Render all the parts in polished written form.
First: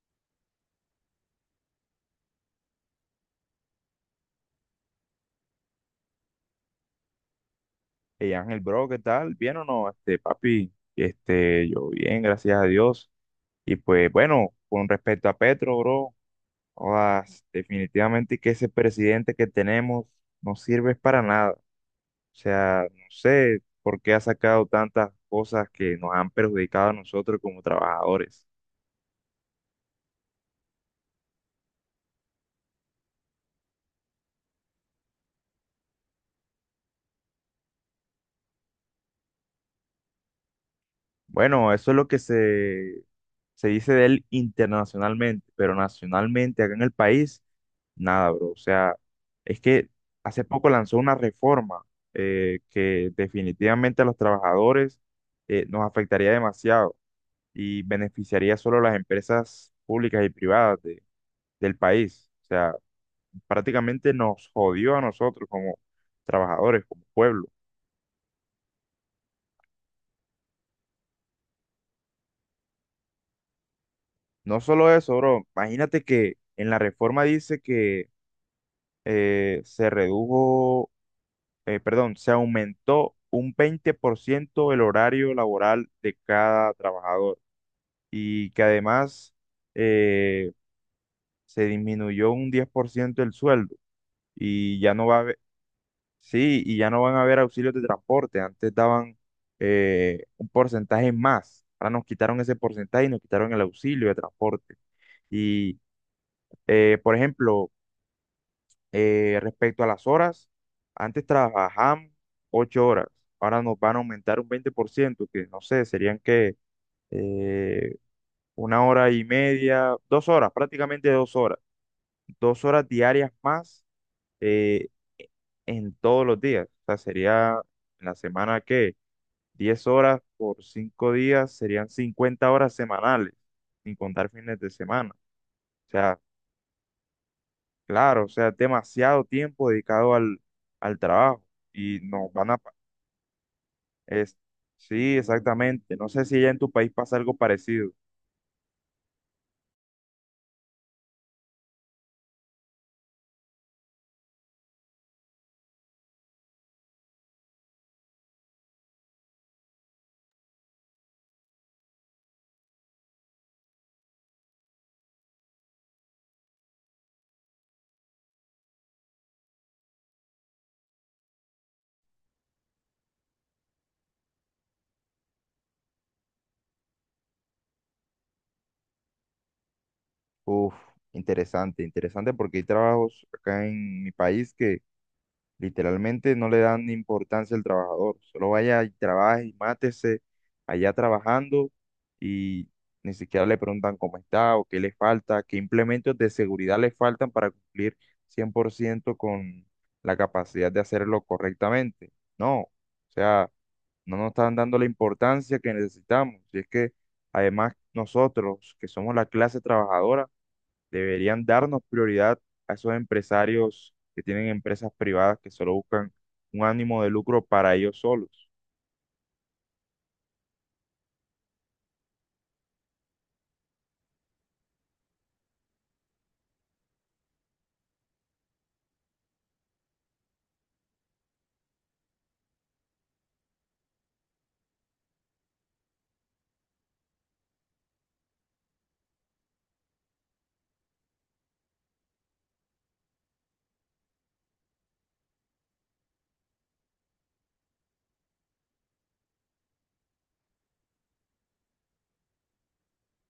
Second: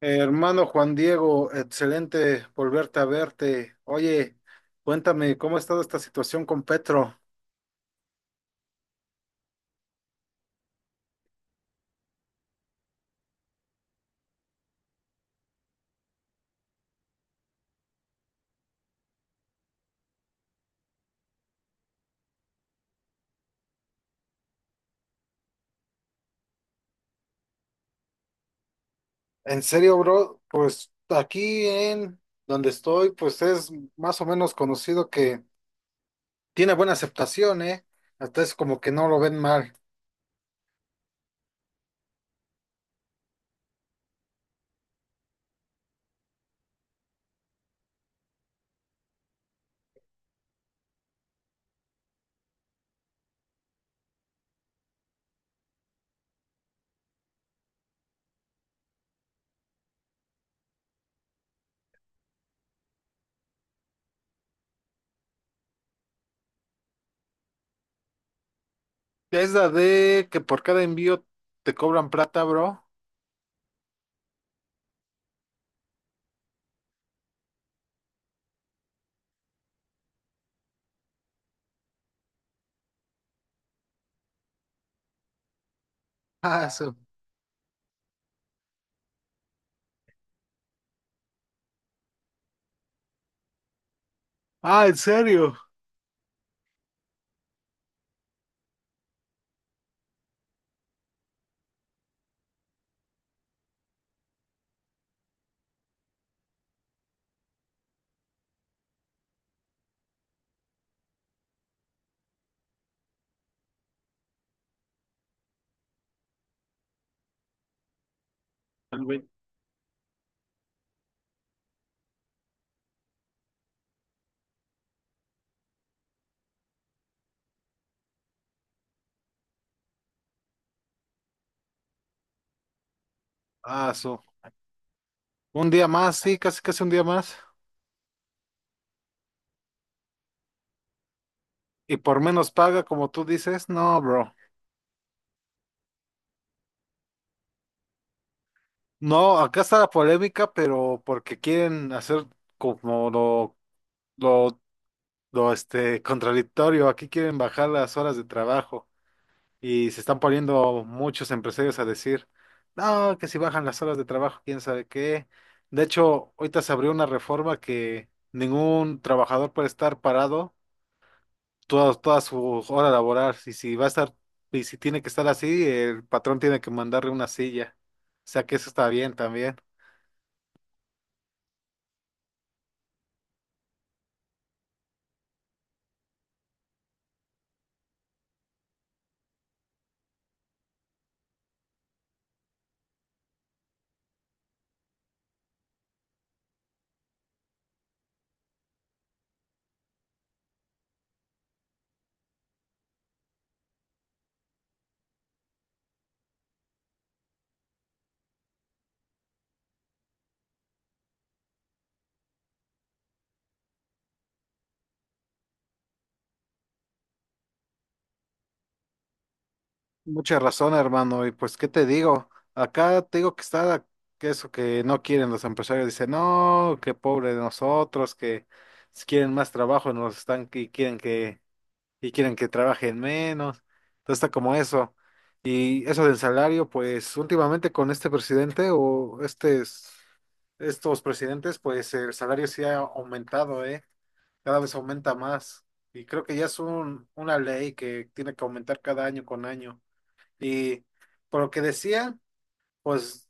Hermano Juan Diego, excelente volverte a verte. Oye, cuéntame, ¿cómo ha estado esta situación con Petro? Hey Ángel, bro, ¿qué tal? ¿Bien o no? Papi, yo bien, gracias a Dios. Y pues bueno, con respecto a Petro, bro, jodas, definitivamente que ese presidente que tenemos no sirve para nada. O sea, no sé por qué ha sacado tantas cosas que nos han perjudicado a nosotros como trabajadores. En serio, bro, pues aquí en donde estoy, pues es más o menos conocido que tiene buena aceptación, ¿eh? Hasta es como que no lo ven mal. Bueno, eso es lo que se dice de él internacionalmente, pero nacionalmente acá en el país. Nada, bro. O sea, es que hace poco lanzó una reforma que definitivamente a los trabajadores nos afectaría demasiado y beneficiaría solo a las empresas públicas y privadas del país. O sea, prácticamente nos jodió a nosotros como trabajadores, como pueblo. Es la de que por cada envío te cobran plata, bro. No solo eso, bro. Imagínate que en la reforma dice que se redujo, perdón, se aumentó un 20% el horario laboral de Ah, cada eso. trabajador y que además eh, se disminuyó un 10% el sueldo y Ah, ya ¿en no va a haber, serio? sí, y ya no van a haber auxilios de transporte. Antes daban un porcentaje más. Ahora nos quitaron ese porcentaje y nos quitaron el auxilio de transporte. Y, por ejemplo, respecto a las horas, antes trabajaban 8 horas, ahora nos van a aumentar un 20% que no sé, serían que eh, una El hora y güey. media, 2 horas, prácticamente 2 horas, 2 horas diarias más eh, en todos los días. O sea, sería en la semana que 10 horas por 5 días serían 50 horas semanales, Ah, sin eso. contar fines de semana. Un día O más, sea, sí, casi casi un día más. claro, o sea, es demasiado tiempo dedicado al trabajo Y y por nos menos van a paga, como tú dices, no, bro. Es, sí, exactamente. No sé si ya en tu país pasa algo parecido. No, acá está la polémica, pero porque quieren hacer como lo, lo contradictorio. Aquí quieren bajar las horas de trabajo y se están poniendo muchos empresarios a decir, no, que si bajan las horas de trabajo, quién sabe qué. De hecho, ahorita se abrió una reforma que ningún trabajador puede estar parado toda su hora laboral. Y si tiene que estar así, el patrón tiene que mandarle una silla. O sea que eso está bien también. Uf, interesante, interesante porque hay trabajos acá en mi país que literalmente no le dan importancia al trabajador. Solo vaya y trabaje y mátese allá trabajando y ni siquiera le preguntan cómo está o qué le falta, qué implementos de seguridad le faltan para cumplir 100% con la capacidad de hacerlo correctamente. No, o sea, no nos están dando la importancia que necesitamos. Y es que además nosotros, que somos la clase trabajadora, deberían darnos prioridad a esos empresarios que tienen empresas privadas que solo buscan un ánimo de lucro para ellos solos. Mucha razón, hermano. Y pues, ¿qué te digo? Acá te digo que está que eso que no quieren los empresarios. Dicen, no, qué pobre de nosotros, que si quieren más trabajo nos están y quieren que trabajen menos. Entonces está como eso. Y eso del salario, pues últimamente con este presidente o estos presidentes, pues el salario sí ha aumentado, ¿eh? Cada vez aumenta más. Y creo que ya es una ley que tiene que aumentar cada año con año. Y por lo que decía, pues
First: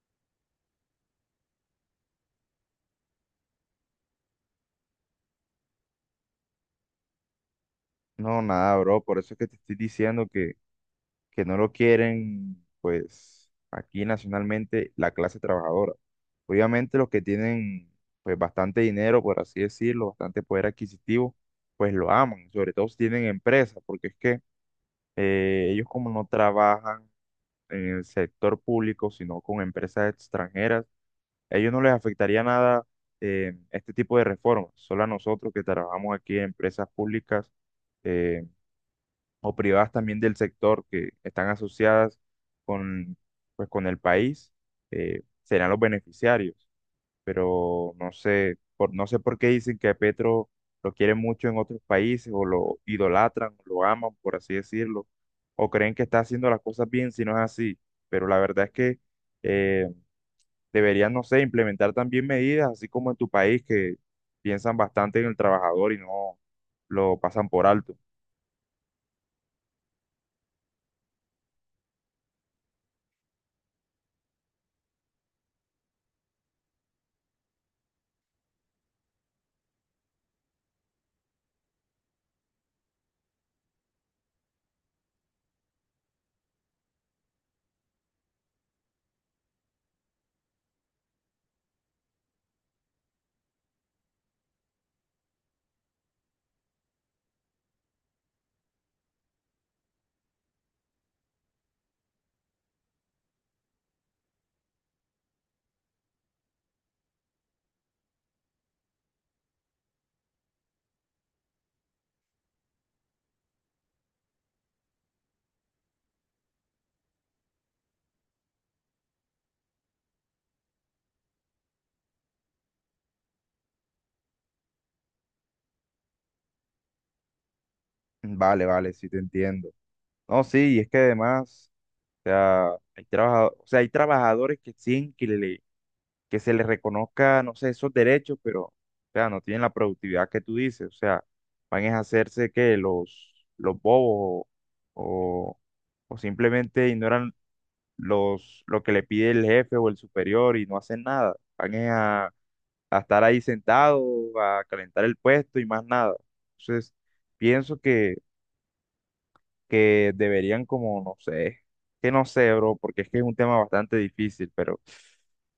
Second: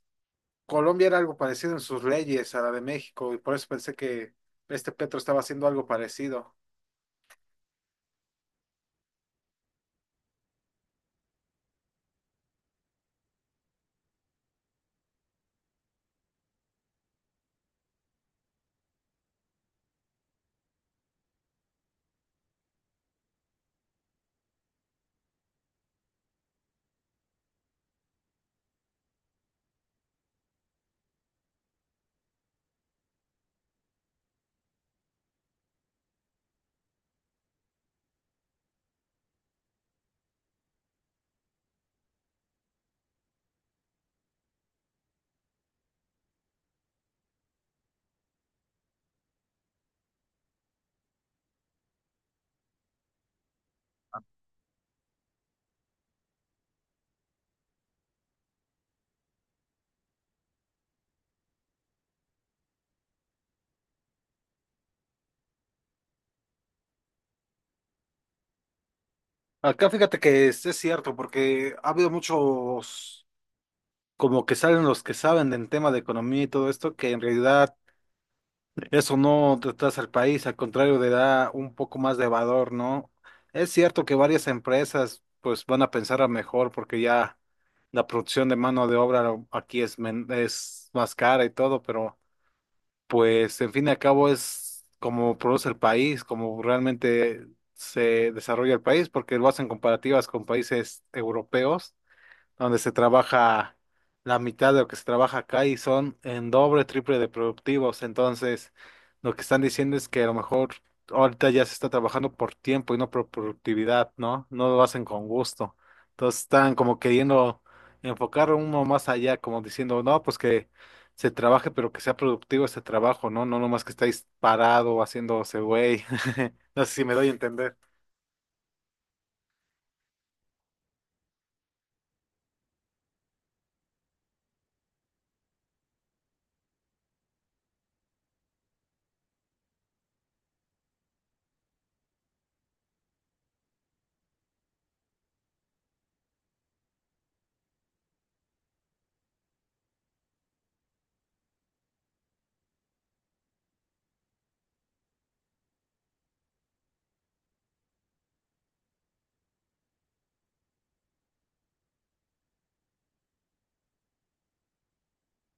Colombia era algo parecido en sus leyes a la de México, y por eso pensé que este Petro estaba haciendo algo parecido. No, nada, bro. Por eso es que te estoy diciendo que no lo quieren, pues, aquí nacionalmente la clase trabajadora. Obviamente los que tienen, pues, bastante dinero, por así decirlo, bastante poder adquisitivo, pues lo aman, sobre todo si tienen empresas, porque es que ellos como no trabajan en el sector público, sino con empresas extranjeras, a ellos no les afectaría nada este tipo de reformas, solo a nosotros que trabajamos aquí en empresas públicas eh, o privadas también del sector que están asociadas con, pues, con el país, serán los beneficiarios. Pero no sé, no sé por qué dicen que a Petro lo quieren mucho en otros países o lo idolatran, lo aman, por así decirlo, o creen que está haciendo las cosas bien si no es así. Pero la verdad es que eh, deberían, no sé, implementar también medidas, así como en tu país, que piensan bastante en el trabajador y no lo pasan por alto. Acá fíjate que es cierto, porque ha habido muchos, como que salen los que saben del tema de economía y todo esto, que en realidad eso no retrasa al país, al contrario, le da un poco más de valor, ¿no? Es cierto que varias empresas pues van a pensar a mejor porque ya la producción de mano de obra aquí es más cara y todo, pero pues en fin y al cabo es como produce el país, como realmente se desarrolla el país, porque lo hacen comparativas con países europeos donde se trabaja la mitad de lo que se trabaja acá y son en doble, triple de productivos. Entonces, lo que están diciendo es que a lo mejor ahorita ya se está trabajando por tiempo y no por productividad, ¿no? No lo hacen con gusto. Entonces, están como queriendo enfocar uno más allá, como diciendo, no, pues que se trabaje, pero que sea productivo ese trabajo, ¿no? No nomás que estáis parado haciéndose güey. No sé si me doy a entender. Vale, vale, sí te entiendo. No, sí, y es que además, o sea, o sea, hay trabajadores que exigen que se les reconozca, no sé, esos derechos, pero, o sea, no tienen la productividad que tú dices, o sea, van a hacerse que los bobos o, o o simplemente ignoran lo que le pide el jefe o el superior y no hacen nada. Van es a estar ahí sentados, a calentar el puesto y más nada. Entonces, pienso que deberían como, no sé, que no sé, bro, porque es que es un tema bastante difícil, pero,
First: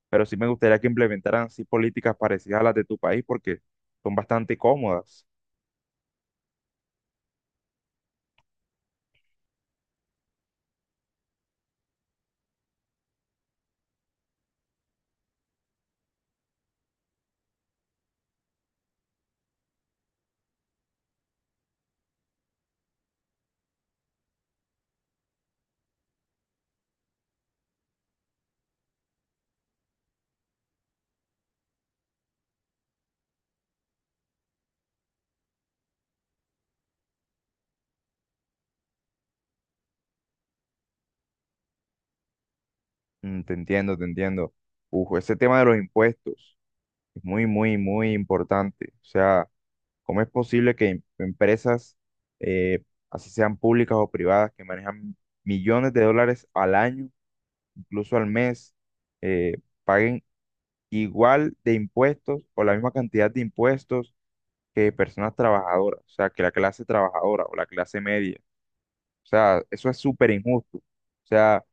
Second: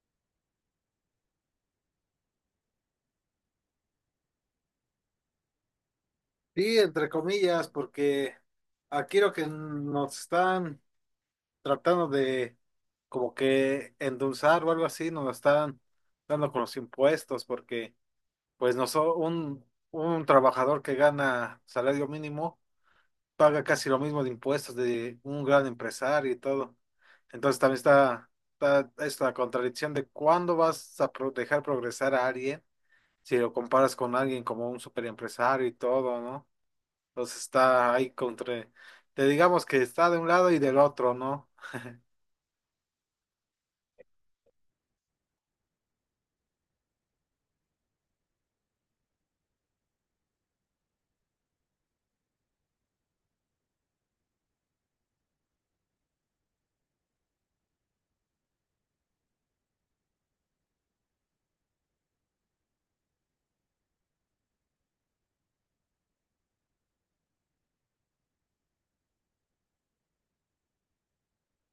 sí me gustaría que implementaran así políticas parecidas a las de tu país porque son bastante cómodas. Sí, entre comillas, porque aquí lo que nos están tratando de como que endulzar o algo así, nos lo están dando con los impuestos, porque pues no so- un trabajador que gana salario mínimo paga casi lo mismo de impuestos de un gran empresario y todo. Entonces también está esta contradicción de cuándo vas a dejar progresar a alguien si lo comparas con alguien como un superempresario y todo, ¿no? Entonces está ahí te digamos que está de un lado y del otro, ¿no? Mm, te entiendo, te entiendo. Uf, ese tema de los impuestos es muy, muy, muy importante. O sea, ¿cómo es posible que empresas, eh, así sean públicas o privadas, que manejan millones de dólares al año, incluso al mes, eh, paguen igual de impuestos o la misma cantidad de impuestos que personas trabajadoras? O sea, que la clase trabajadora o la clase media. O sea, eso es súper injusto. O sea,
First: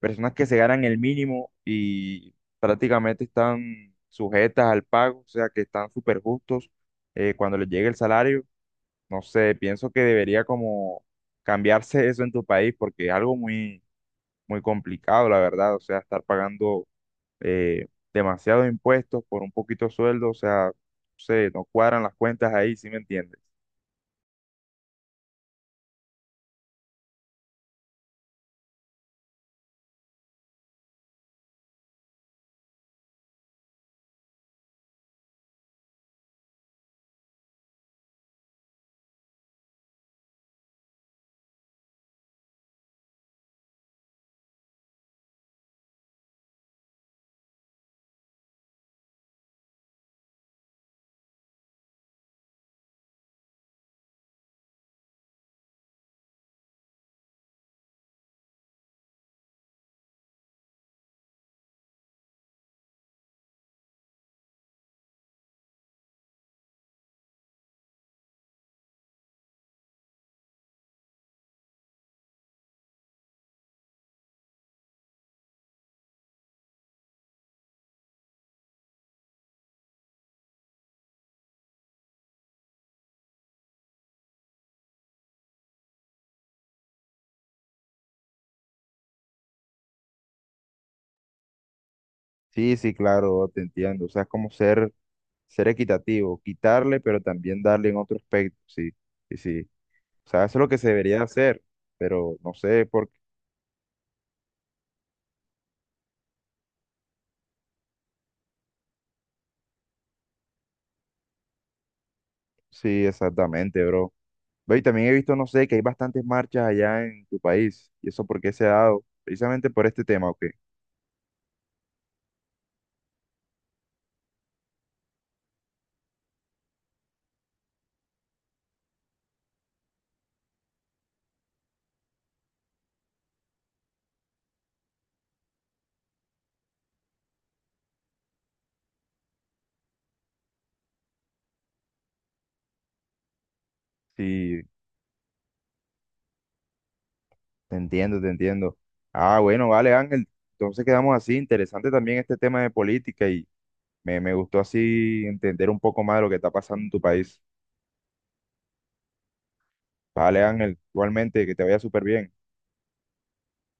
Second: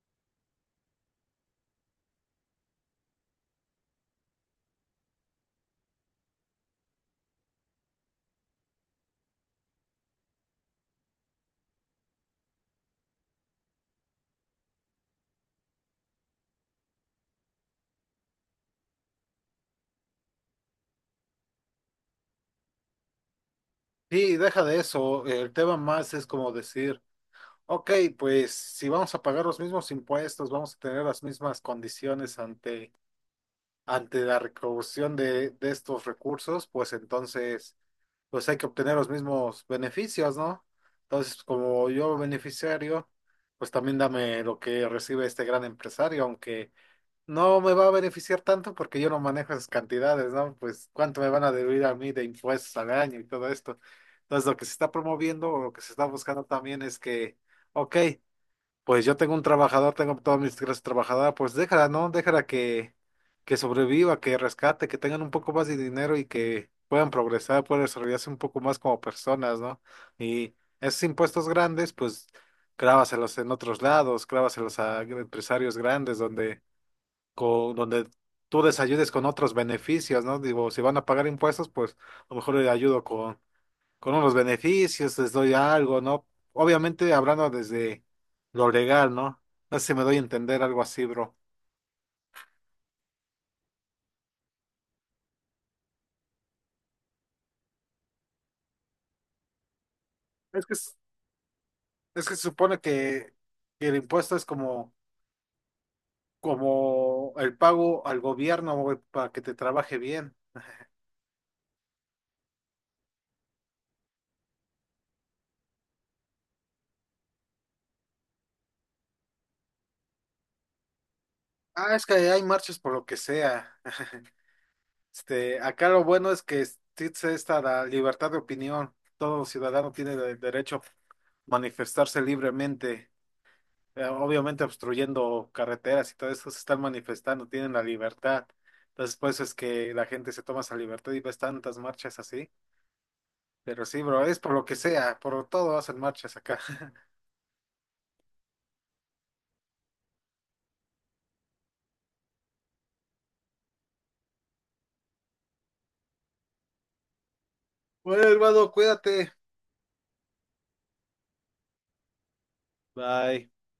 personas que se ganan el mínimo y prácticamente están sujetas al pago, o sea, que están súper justos cuando les llegue el salario. No sé, pienso que debería como cambiarse eso en tu país porque es algo muy, muy complicado, la verdad. O sea, estar pagando eh, demasiados impuestos por un poquito sueldo, o sea, no sé, no cuadran las cuentas ahí, ¿sí me entiendes? Sí, deja de eso. El tema más es como decir, ok, pues si vamos a pagar los mismos impuestos, vamos a tener las mismas condiciones ante la recaudación de estos recursos, pues entonces, pues hay que obtener los mismos beneficios, ¿no? Entonces, como yo beneficiario, pues también dame lo que recibe este gran empresario, aunque no me va a beneficiar tanto porque yo no manejo esas cantidades, ¿no? Pues cuánto me van a deber a mí de impuestos al año y todo esto. Entonces, lo que se está promoviendo o lo que se está buscando también es que, ok, pues yo tengo un trabajador, tengo todas mis clases trabajadoras, pues déjala, ¿no? Déjala que sobreviva, que rescate, que tengan un poco más de dinero y que puedan progresar, puedan desarrollarse un poco más como personas, ¿no? Y esos impuestos grandes, pues clávaselos en otros lados, clávaselos a empresarios grandes donde tú les ayudes con otros beneficios, ¿no? Digo, si van a pagar impuestos, pues a lo mejor les ayudo con unos beneficios, les doy algo, ¿no? Obviamente hablando desde lo legal, ¿no? No sé si me doy a entender algo así, bro. Sí, sí, claro, te entiendo. O sea, es como ser equitativo, quitarle, pero también darle en otro aspecto. Sí, sí, sí. O sea, eso es Es lo que, que se es debería hacer, es que pero se no supone sé por qué. Que el impuesto es como, como el pago al gobierno, güey, para que te trabaje bien. Sí, exactamente, bro. Ve, y también he visto, no sé, que hay bastantes marchas allá en tu país. ¿Y eso por qué se ha dado? Precisamente por este tema, ¿o qué? Ah, es que hay marchas por lo que sea. Este, acá lo bueno es que existe esta la libertad de opinión. Todo ciudadano tiene el derecho a manifestarse libremente. Obviamente obstruyendo carreteras y todo eso se están manifestando, tienen la libertad. Entonces, por eso es que la gente se toma esa libertad y ves tantas marchas así. Pero sí, bro, es por Sí, lo que sea, por todo hacen marchas acá. te entiendo, te entiendo. Ah, bueno, vale, Ángel. Entonces quedamos así. Interesante también este tema de política y me gustó así entender un poco más de lo que está pasando en tu país. Bueno, hermano, cuídate. Vale, Ángel. Igualmente, que te vaya súper bien. Bye.